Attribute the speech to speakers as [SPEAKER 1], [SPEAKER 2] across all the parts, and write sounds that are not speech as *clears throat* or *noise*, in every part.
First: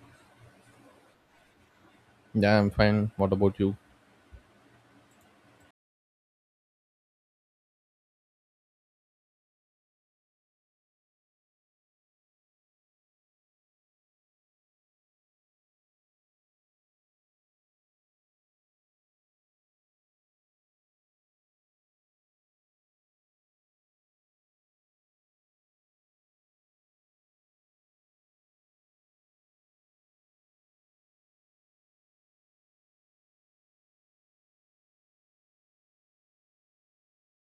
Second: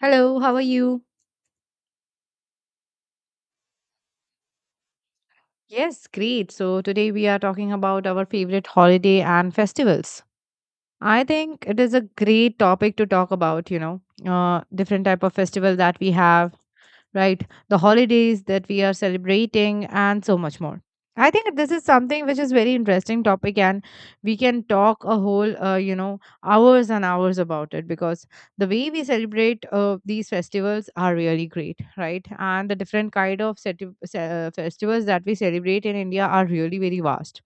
[SPEAKER 1] Hello, how are you?
[SPEAKER 2] Yeah, I'm fine. What about you?
[SPEAKER 1] Yes, great. So today we are talking about our favorite holiday and festivals. I think it is a great topic to talk about, you know, different type of festival that we have, right? The holidays that we are celebrating, and so much more. I think this is something which is very interesting topic, and we can talk a whole, you know, hours and hours about it because the way we celebrate these festivals are really great, right? And the different kind of festivals that we celebrate in India are really very vast.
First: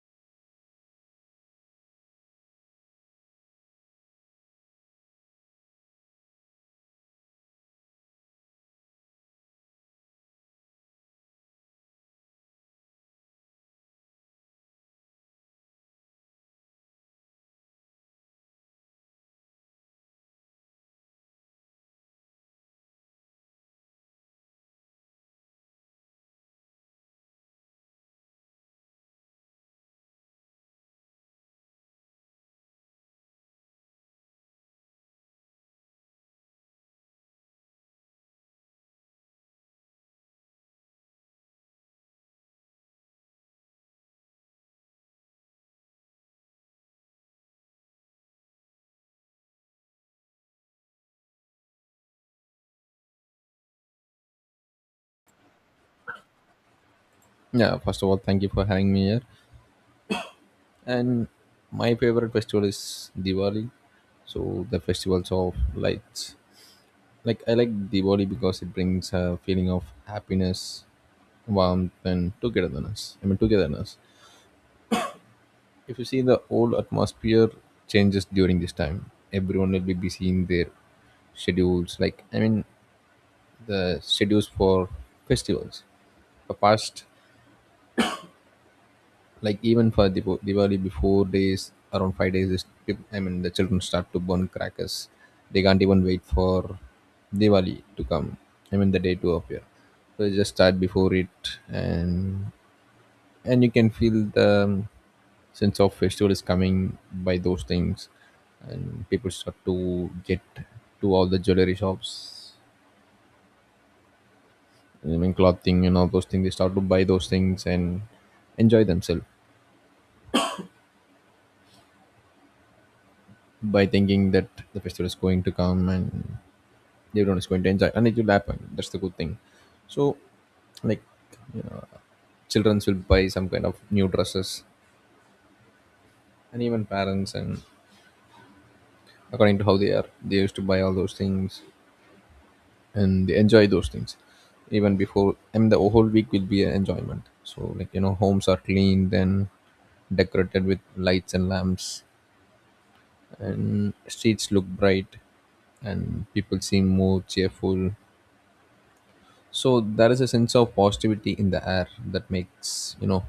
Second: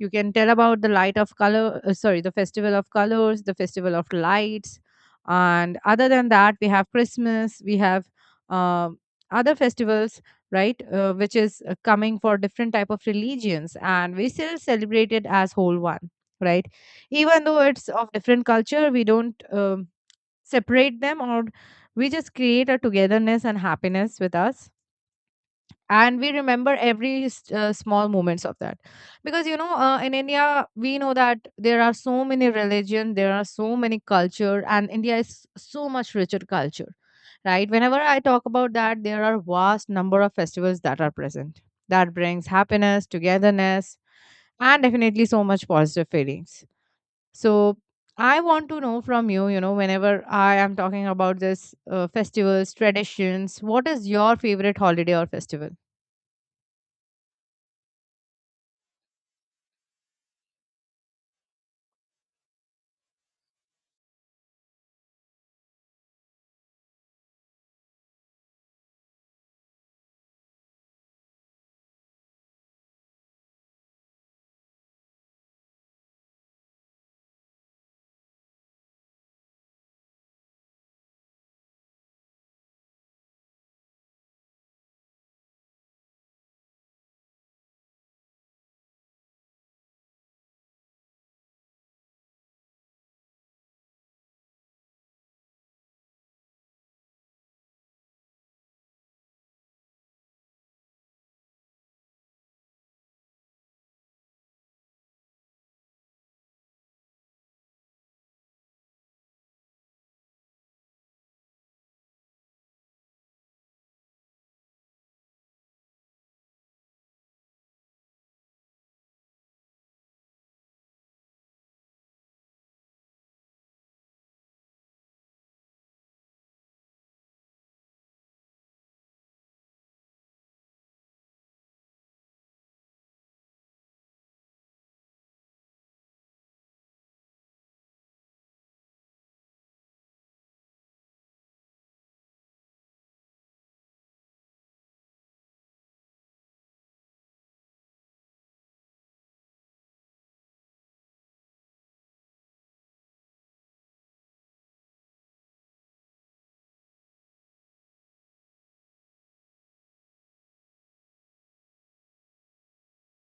[SPEAKER 1] You can tell about the light of color, sorry, the festival of colors, the festival of lights, and other than that we have Christmas, we have uh, other festivals, right, which is coming for different type of religions, and we still celebrate it as whole one, right. Even though it's of different culture, we don't separate them, or we just create a togetherness and happiness with us, and we remember every small moments of that, because you know, in India, we know that there are so many religion, there are so many culture, and India is so much richer culture, right. Whenever I talk about that, there are vast number of festivals that are present, that brings happiness, togetherness, and definitely so much positive feelings. So I want to know from you, you know, whenever I am talking about this festivals, traditions, what is your favorite holiday or festival?
[SPEAKER 2] Yeah, first of all, thank you for having me here. And my favorite festival is Diwali. So the festivals of lights. Like I like Diwali because it brings a feeling of happiness, warmth, and togetherness. I mean togetherness. If you see the whole atmosphere changes during this time, everyone will be busy in their schedules. Like I mean the schedules for festivals. The past like even for Diwali before days around 5 days is, I mean the children start to burn crackers. They can't even wait for Diwali to come, I mean the day to appear. So you just start before it. And and you can feel the sense of festival is coming by those things, and people start to get to all the jewelry shops, I mean clothing and all those things. They start to buy those things and enjoy themselves by thinking that the festival is going to come and everyone is going to enjoy and it will happen. That's the good thing. So like, you know, children will buy some kind of new dresses, and even parents, and according to how they are they used to buy all those things and they enjoy those things even before. I mean the whole week will be an enjoyment. So like, you know, homes are cleaned and decorated with lights and lamps, and streets look bright and people seem more cheerful. So there is a sense of positivity in the air that makes, you know,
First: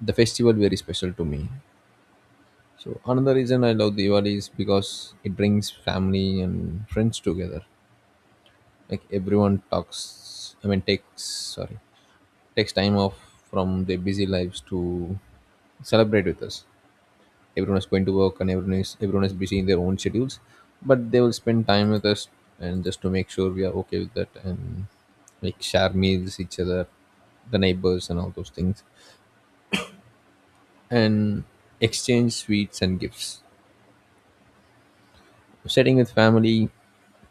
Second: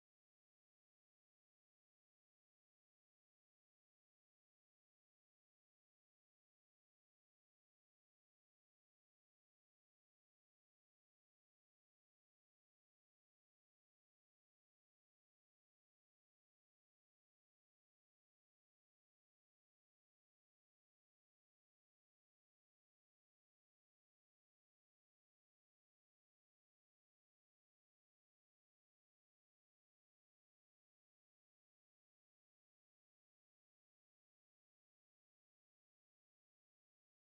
[SPEAKER 2] the festival very special to me. So another reason I love Diwali is because it brings family and friends together. Like everyone talks, I mean takes, sorry, takes time off from their busy lives to celebrate with us. Everyone is going to work and everyone is busy in their own schedules, but they will spend time with us and just to make sure we are okay with that. And like share meals each other, the neighbors and all those things, and exchange sweets and gifts, sitting with family,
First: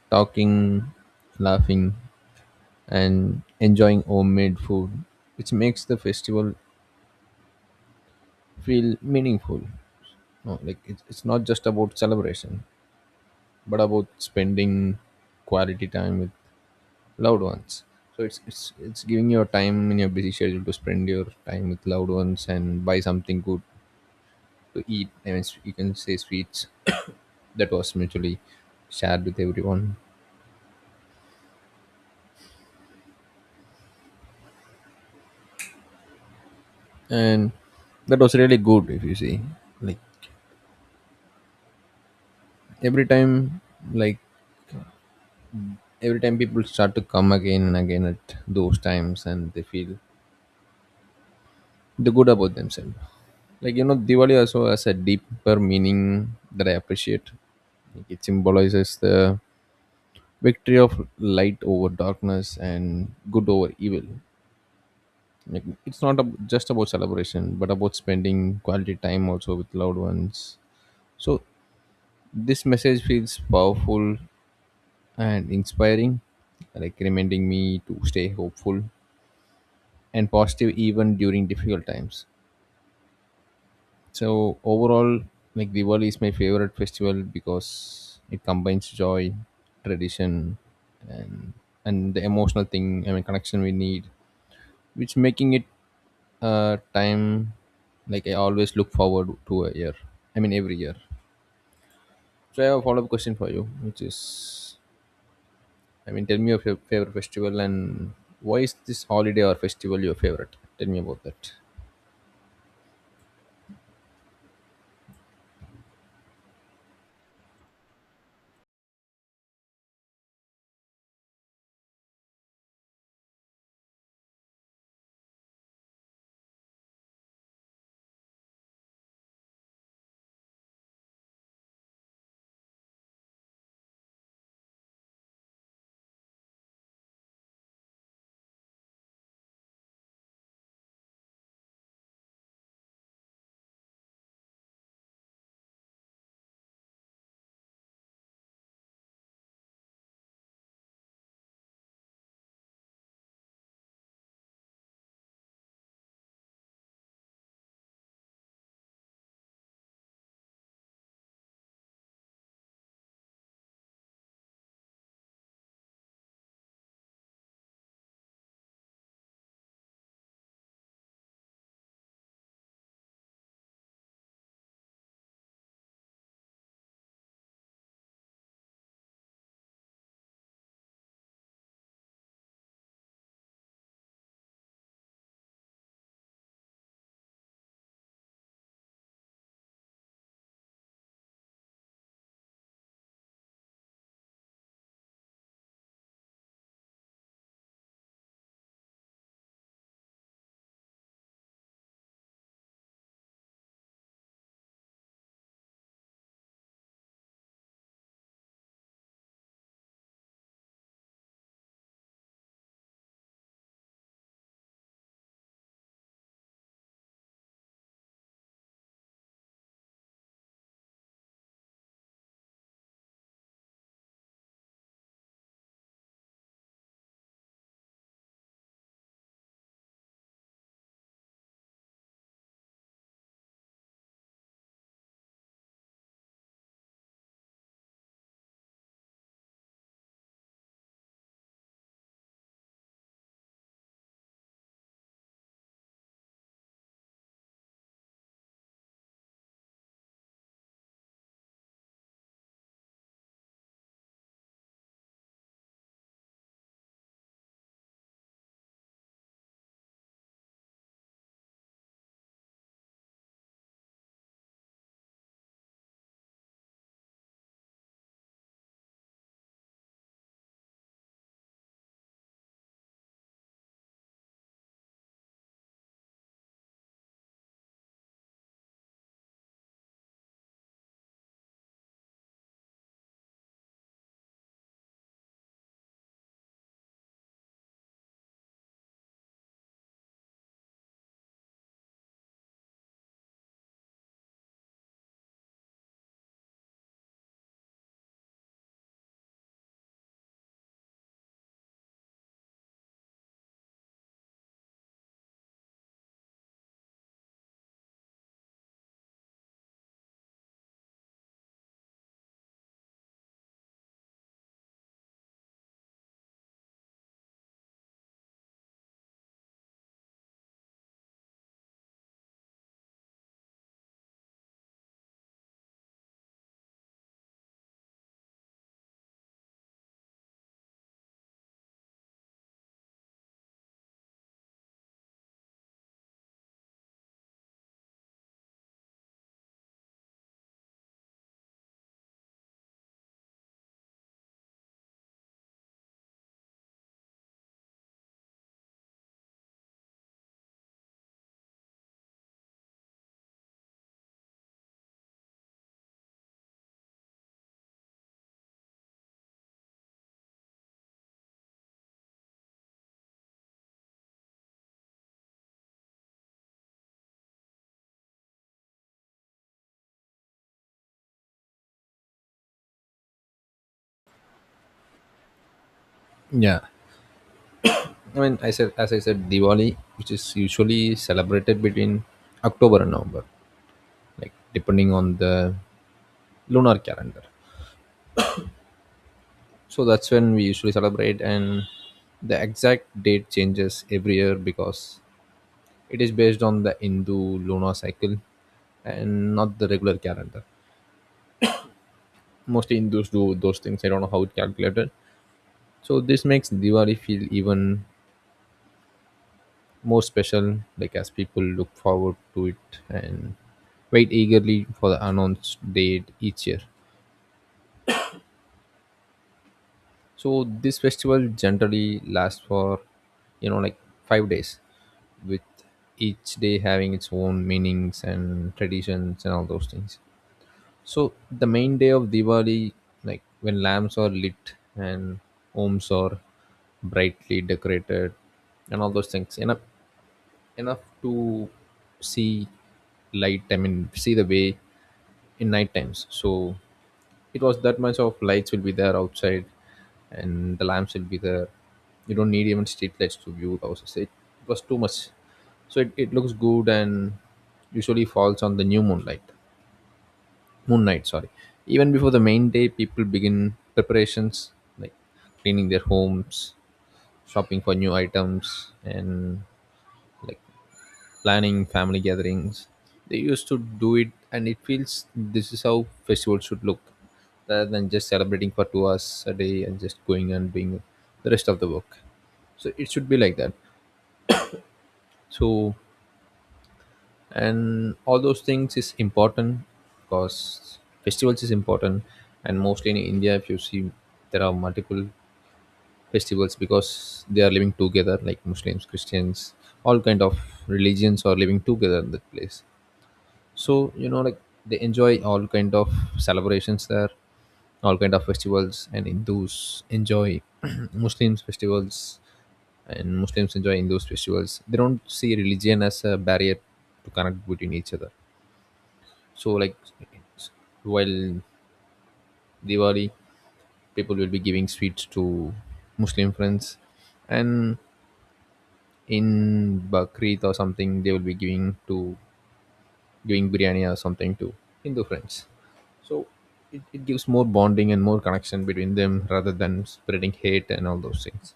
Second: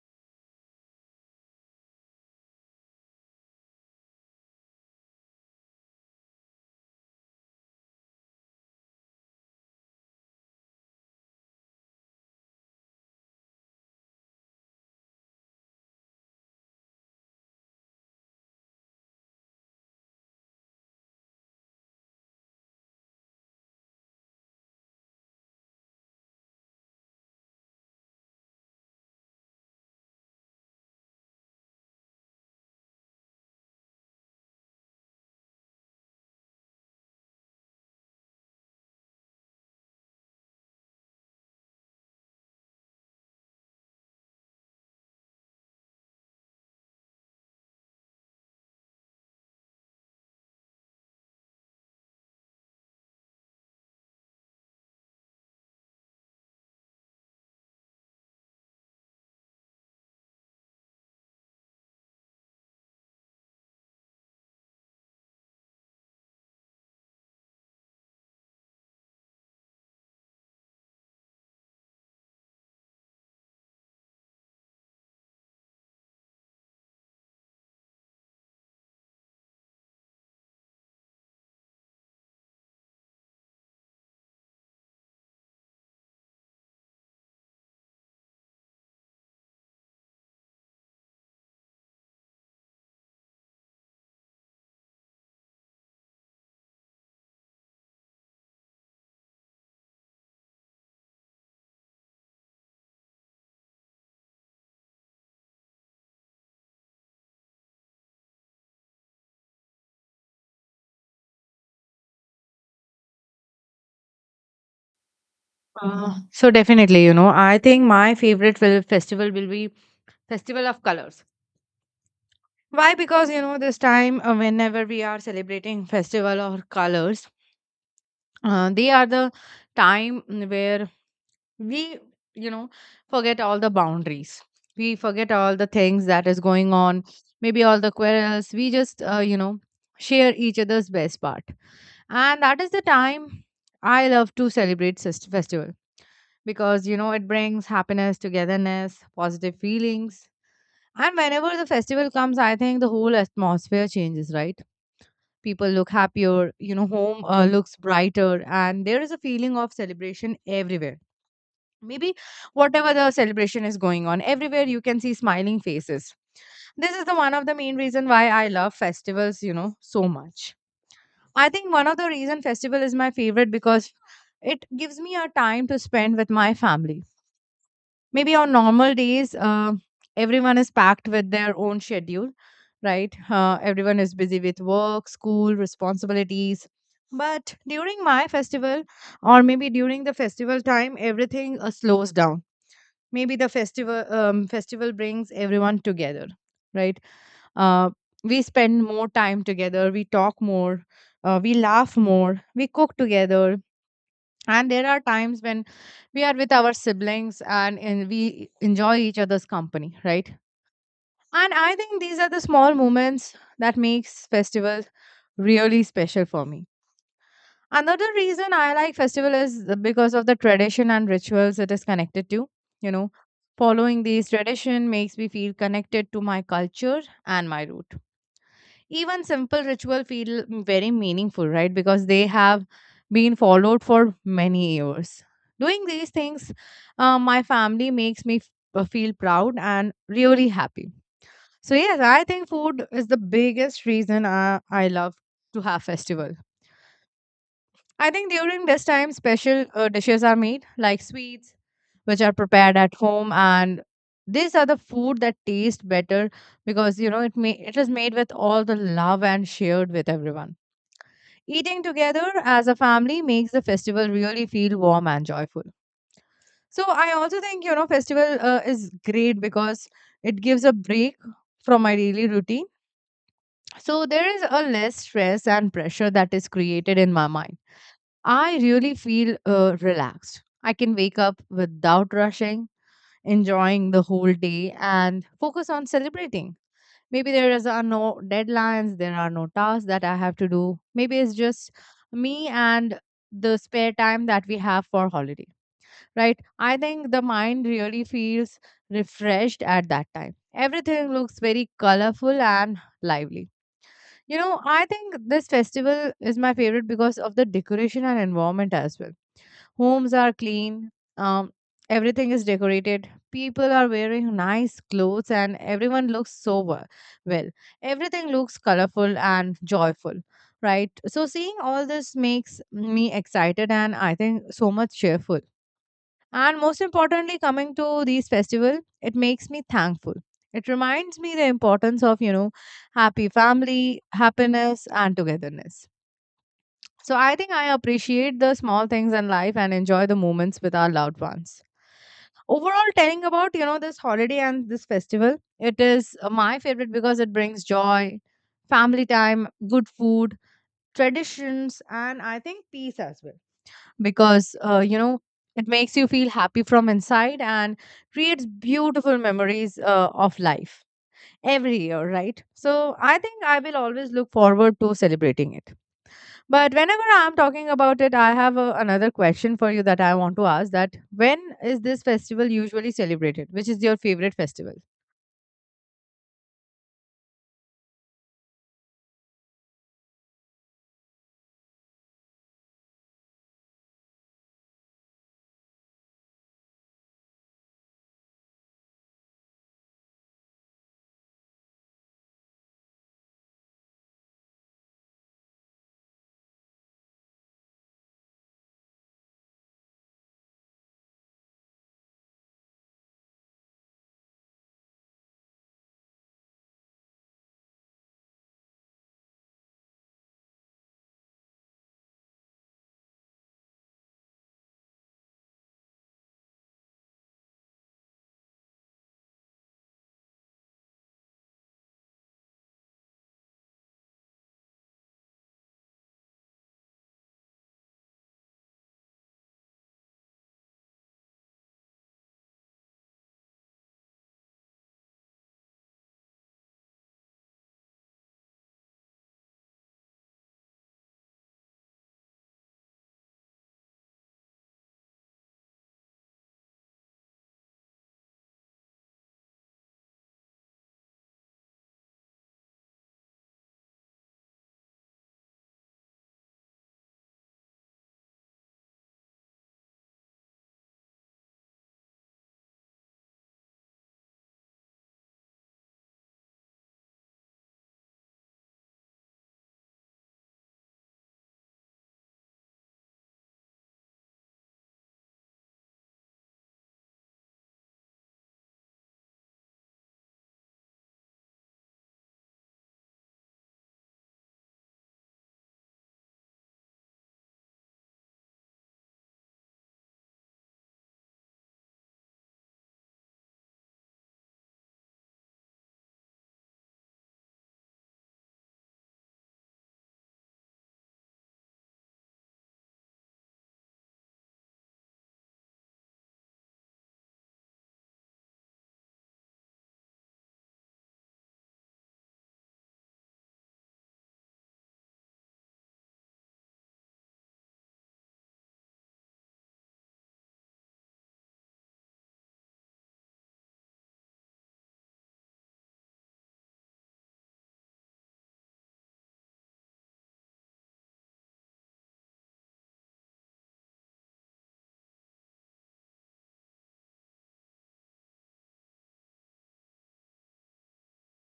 [SPEAKER 2] talking, laughing, and enjoying homemade food, which makes the festival feel meaningful. No, like it's not just about celebration but about spending quality time with loved ones. So it's giving your time in your busy schedule to spend your time with loved ones and buy something good to eat, I mean you can say sweets *coughs* that was mutually shared with everyone. And that was really good if you see. Like every time, like every time people start to come again and again at those times and they feel the good about themselves. Like, you know, Diwali also has a deeper meaning that I appreciate. Like it symbolizes the victory of light over darkness and good over evil. Like, it's not ab- just about celebration, but about spending quality time also with loved ones. So this message feels powerful and inspiring, like reminding me to stay hopeful and positive even during difficult times. So overall, like Diwali is my favorite festival because it combines joy, tradition, and the emotional thing, I mean connection, we need, which making it time, like I always look forward to a year, I mean every year. So I have a follow-up question for you, which is, I mean tell me of your favorite festival, and why is this holiday or festival your favorite? Tell me about that.
[SPEAKER 1] So definitely, you know, I think my favorite festival will be Festival of Colors. Why? Because you know, this time whenever we are celebrating Festival or Colors, they are the time where we, you know, forget all the boundaries, we forget all the things that is going on, maybe all the quarrels. We just you know, share each other's best part, and that is the time I love to celebrate festival, because you know, it brings happiness, togetherness, positive feelings. And whenever the festival comes, I think the whole atmosphere changes, right? People look happier, you know, home looks brighter, and there is a feeling of celebration everywhere. Maybe whatever the celebration is going on, everywhere you can see smiling faces. This is the one of the main reason why I love festivals, you know, so much. I think one of the reason festival is my favorite because it gives me a time to spend with my family. Maybe on normal days, everyone is packed with their own schedule, right? Everyone is busy with work, school, responsibilities, but during my festival, or maybe during the festival time, everything slows down. Maybe the festival, festival brings everyone together, right? uh, we spend more time together, we talk more, we laugh more, we cook together, and there are times when we are with our siblings, and we enjoy each other's company, right? And I think these are the small moments that makes festivals really special for me. Another reason I like festival is because of the tradition and rituals it is connected to. You know, following these tradition makes me feel connected to my culture and my root. Even simple ritual feel very meaningful, right, because they have been followed for many years. Doing these things my family makes me feel proud and really happy. So yes, I think food is the biggest reason I love to have festival. I think during this time special dishes are made like sweets, which are prepared at home, and these are the food that taste better, because you know, it may it is made with all the love and shared with everyone. Eating together as a family makes the festival really feel warm and joyful. So I also think, you know, festival is great because it gives a break from my daily routine. So there is a less stress and pressure that is created in my mind. I really feel relaxed. I can wake up without rushing, enjoying the whole day and focus on celebrating. Maybe there is are no deadlines, there are no tasks that I have to do. Maybe it's just me and the spare time that we have for holiday, right? I think the mind really feels refreshed at that time. Everything looks very colorful and lively. You know, I think this festival is my favorite because of the decoration and environment as well. Homes are clean, um, everything is decorated, people are wearing nice clothes, and everyone looks sober. Well, everything looks colorful and joyful, right? So, seeing all this makes me excited and I think so much cheerful. And most importantly, coming to these festival, it makes me thankful. It reminds me the importance of, you know, happy family, happiness, and togetherness. So I think I appreciate the small things in life and enjoy the moments with our loved ones. Overall, telling about you know this holiday and this festival, it is my favorite because it brings joy, family time, good food, traditions, and I think peace as well. Because you know, it makes you feel happy from inside and creates beautiful memories of life every year, right? So I think I will always look forward to celebrating it. But whenever I'm talking about it, another question for you that I want to ask, that when is this festival usually celebrated, which is your favorite festival?
[SPEAKER 2] Yeah, I mean I said, as I said, Diwali, which is usually celebrated between October and November, like depending on the lunar calendar. So that's when we usually celebrate, and the exact date changes every year because it is based on the Hindu lunar cycle and not the regular calendar. Mostly Hindus do those things. I don't know how it calculated. So this makes Diwali feel even more special, like as people look forward to it and wait eagerly for the announced date each year. So this festival generally lasts for, you know, like 5 days, with each day having its own meanings and traditions and all those things. So the main day of Diwali, like when lamps are lit and homes are brightly decorated and all those things, enough to see light. I mean, see the way in night times. So it was that much of lights will be there outside, and the lamps will be there. You don't need even street lights to view the houses. It was too much, so it looks good and usually falls on the new moonlight. Moon night, sorry. Even before the main day, people begin preparations like cleaning their homes, shopping for new items, and like planning family gatherings. They used to do it, and it feels this is how festivals should look rather than just celebrating for 2 hours a day and just going and doing the rest of the work. So it should be like that. So and all those things is important because festivals is important. And mostly in India, if you see, there are multiple festivals because they are living together, like Muslims, Christians, all kind of religions are living together in that place. So you know, like they enjoy all kind of celebrations there, all kind of festivals, and Hindus enjoy *clears throat* Muslims festivals and Muslims enjoy Hindus festivals. They don't see religion as a barrier to connect between each other. So like, while Diwali, people will be giving sweets to Muslim friends, and in Bakrit or something, they will be giving biryani or something to Hindu friends. So it gives more bonding and more connection between them rather than spreading hate and all those things,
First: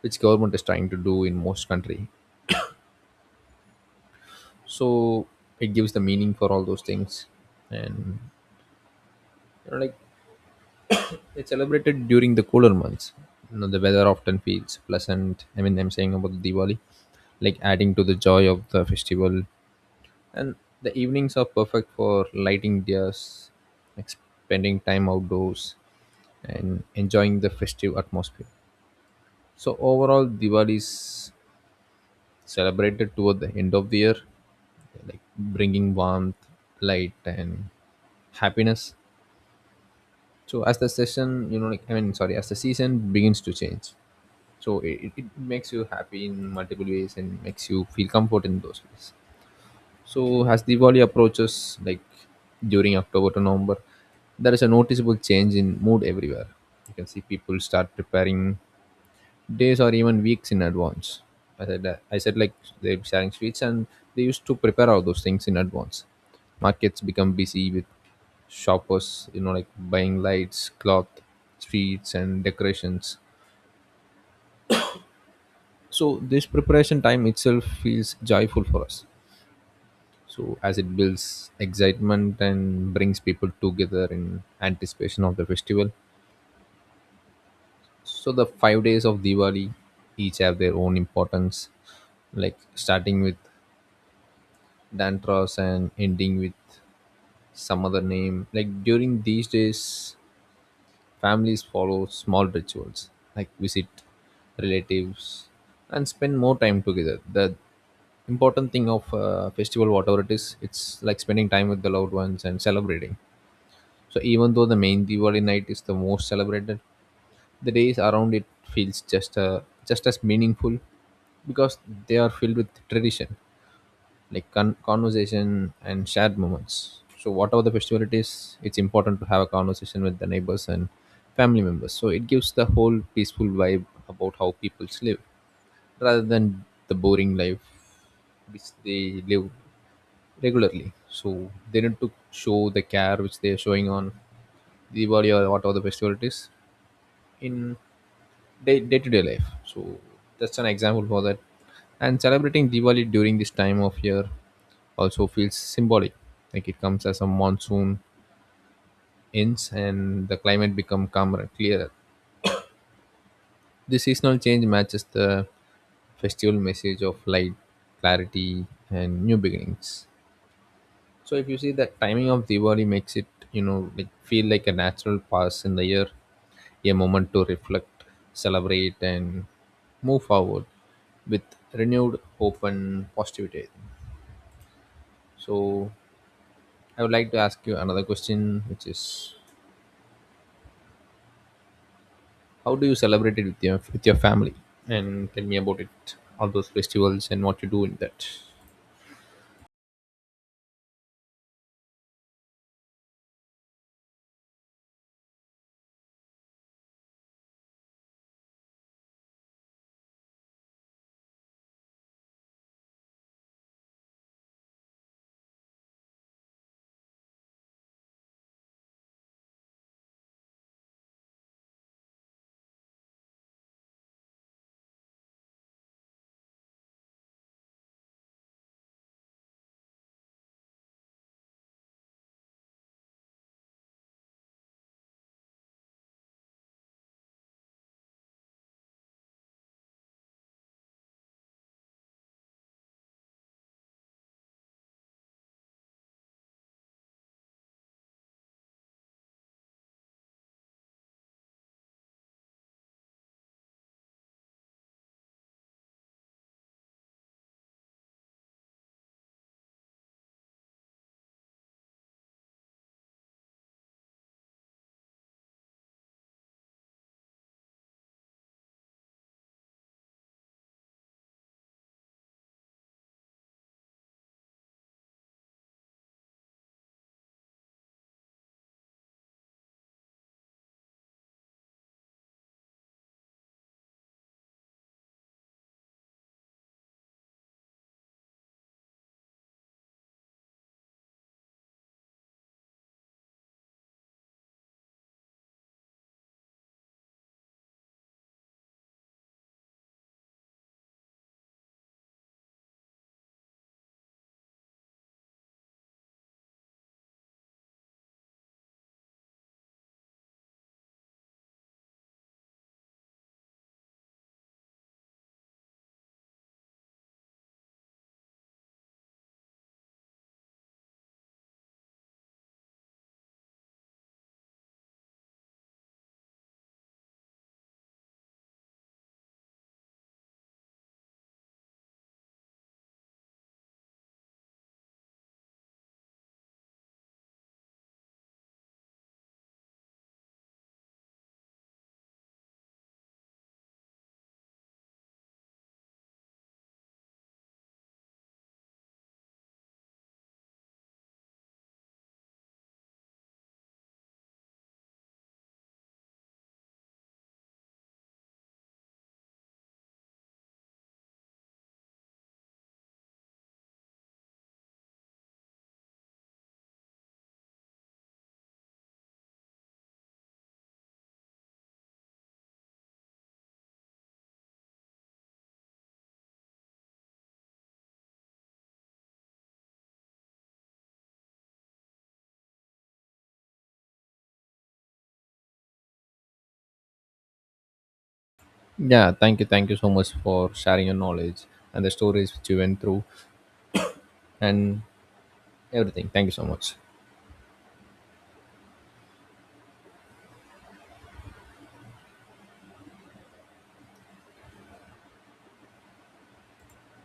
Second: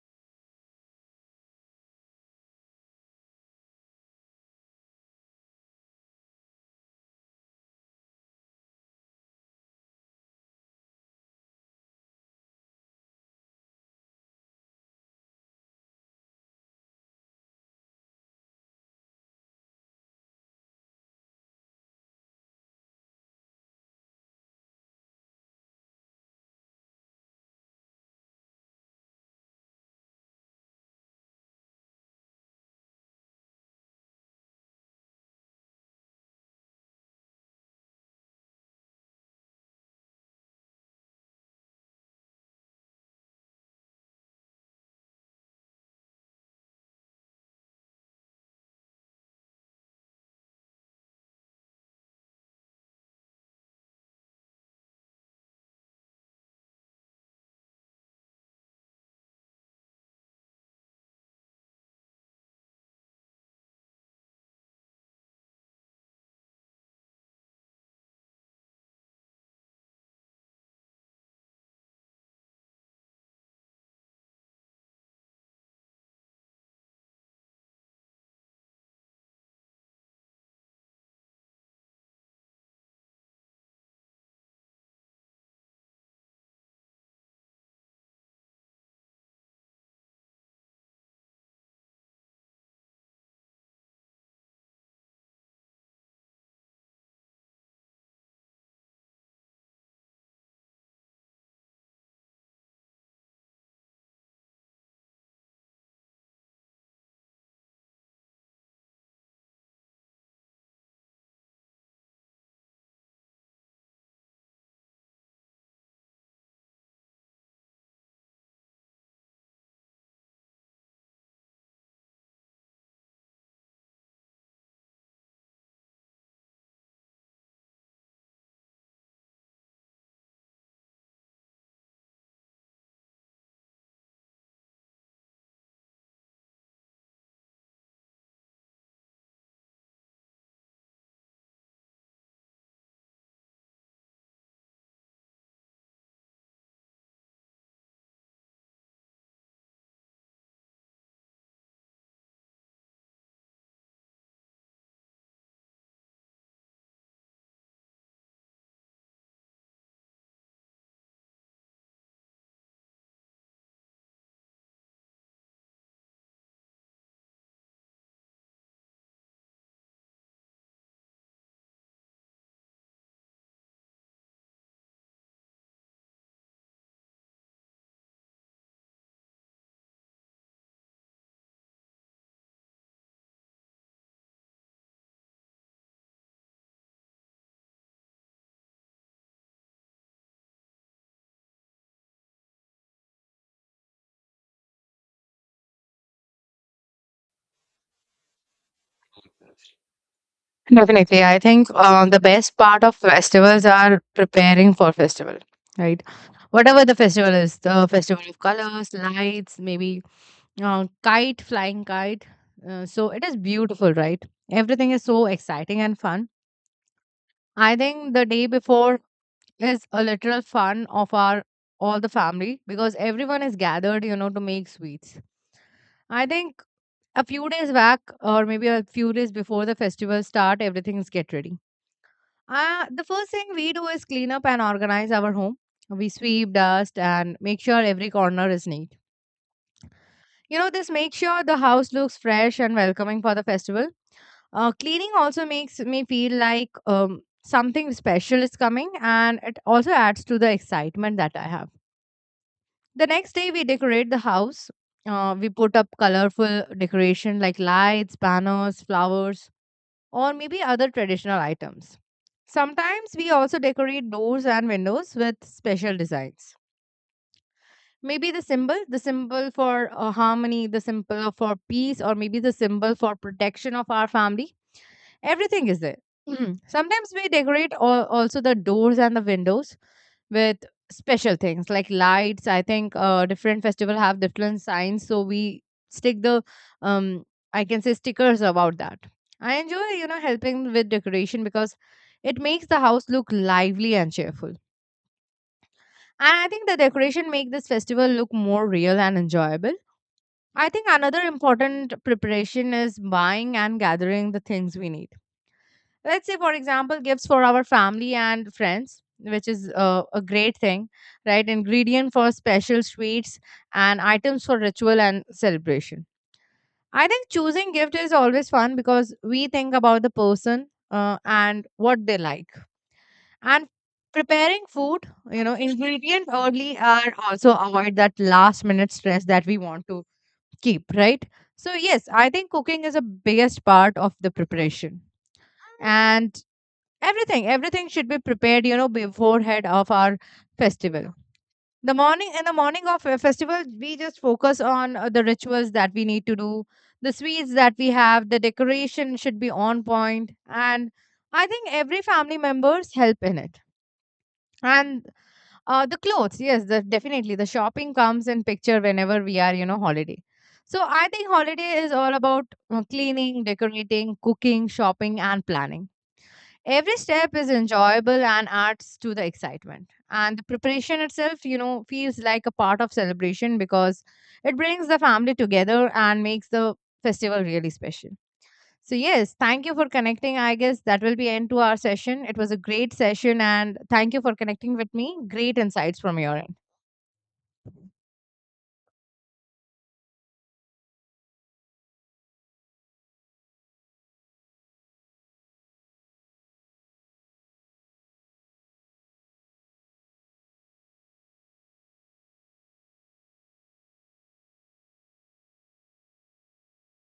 [SPEAKER 2] which government is trying to do in most country. So it gives the meaning for all those things. And you know, like it's celebrated during the cooler months. You know, the weather often feels pleasant. I mean, I'm saying about Diwali, like adding to the joy of the festival. And the evenings are perfect for lighting diyas, like spending time outdoors, and enjoying the festive atmosphere. So overall, Diwali is celebrated toward the end of the year, like bringing warmth, light, and happiness. So as the session, you know, like I mean, sorry, as the season begins to change, so it makes you happy in multiple ways and makes you feel comfort in those ways. So as Diwali approaches, like during October to November, there is a noticeable change in mood everywhere. You can see people start preparing days or even weeks in advance. I said that. I said like they're sharing sweets, and they used to prepare all those things in advance. Markets become busy with shoppers, you know, like buying lights, cloth, sweets, and decorations. So this preparation time itself feels joyful for us. So as it builds excitement and brings people together in anticipation of the festival. So the 5 days of Diwali each have their own importance. Like starting with Dantras and ending with some other name. Like during these days, families follow small rituals, like visit relatives and spend more time together. The important thing of festival, whatever it is, it's like spending time with the loved ones and celebrating. So even though the main Diwali night is the most celebrated, the days around it feels just as meaningful because they are filled with tradition, like conversation and shared moments. So whatever the festival it is, it's important to have a conversation with the neighbors and family members. So it gives the whole peaceful vibe about how people live rather than the boring life which they live regularly. So they need to show the care which they are showing on Diwali or whatever the festival it is in day to day life. So that's an example for that. And celebrating Diwali during this time of year also feels symbolic. Like it comes as a monsoon ends and the climate become calmer and clearer. This seasonal change matches the festival message of light, clarity, and new beginnings. So if you see the timing of Diwali makes it, you know, like feel like a natural pause in the year, a moment to reflect, celebrate, and move forward with renewed hope and positivity, I think. So I would like to ask you another question, which is, how do you celebrate it with your family? And tell me about it, all those festivals and what you do in that.
[SPEAKER 1] Definitely. I think the best part of festivals are preparing for festival, right? Whatever the festival is, the festival of colors, lights, maybe kite flying, kite so it is beautiful, right? Everything is so exciting and fun. I think the day before is a literal fun of our all the family, because everyone is gathered, you know, to make sweets. I think a few days back, or maybe a few days before the festival start, everything's get ready. The first thing we do is clean up and organize our home. We sweep, dust, and make sure every corner is neat. You know, this makes sure the house looks fresh and welcoming for the festival. Cleaning also makes me feel like something special is coming, and it also adds to the excitement that I have. The next day, we decorate the house. We put up colorful decoration like lights, banners, flowers, or maybe other traditional items. Sometimes we also decorate doors and windows with special designs. Maybe the symbol for harmony, the symbol for peace, or maybe the symbol for protection of our family. Everything is there. Mhm. Sometimes we decorate also the doors and the windows with special things like lights. I think different festival have different signs, so we stick the um I can say stickers about that. I enjoy, you know, helping with decoration because it makes the house look lively and cheerful. And I think the decoration make this festival look more real and enjoyable. I think another important preparation is buying and gathering the things we need, let's say for example gifts for our family and friends, which is a great thing, right, ingredient for special sweets and items for ritual and celebration. I think choosing gift is always fun, because we think about the person and what they like, and preparing food, you know, ingredient early are also avoid that last minute stress that we want to keep, right? So yes, I think cooking is a biggest part of the preparation, and everything, everything should be prepared, you know, beforehand of our festival. The morning In the morning of a festival, we just focus on the rituals that we need to do, the sweets that we have, the decoration should be on point, and I think every family members help in it. And the clothes, yes, definitely the shopping comes in picture whenever we are, you know, holiday. So I think holiday is all about cleaning, decorating, cooking, shopping, and planning. Every step is enjoyable and adds to the excitement. And the preparation itself, you know, feels like a part of celebration because it brings the family together and makes the festival really special. So yes, thank you for connecting. I guess that will be end to our session. It was a great session and thank you for connecting with me. Great insights from your end.
[SPEAKER 2] Yeah, thank you so much for sharing your knowledge and the stories which you went through and everything. Thank you so much.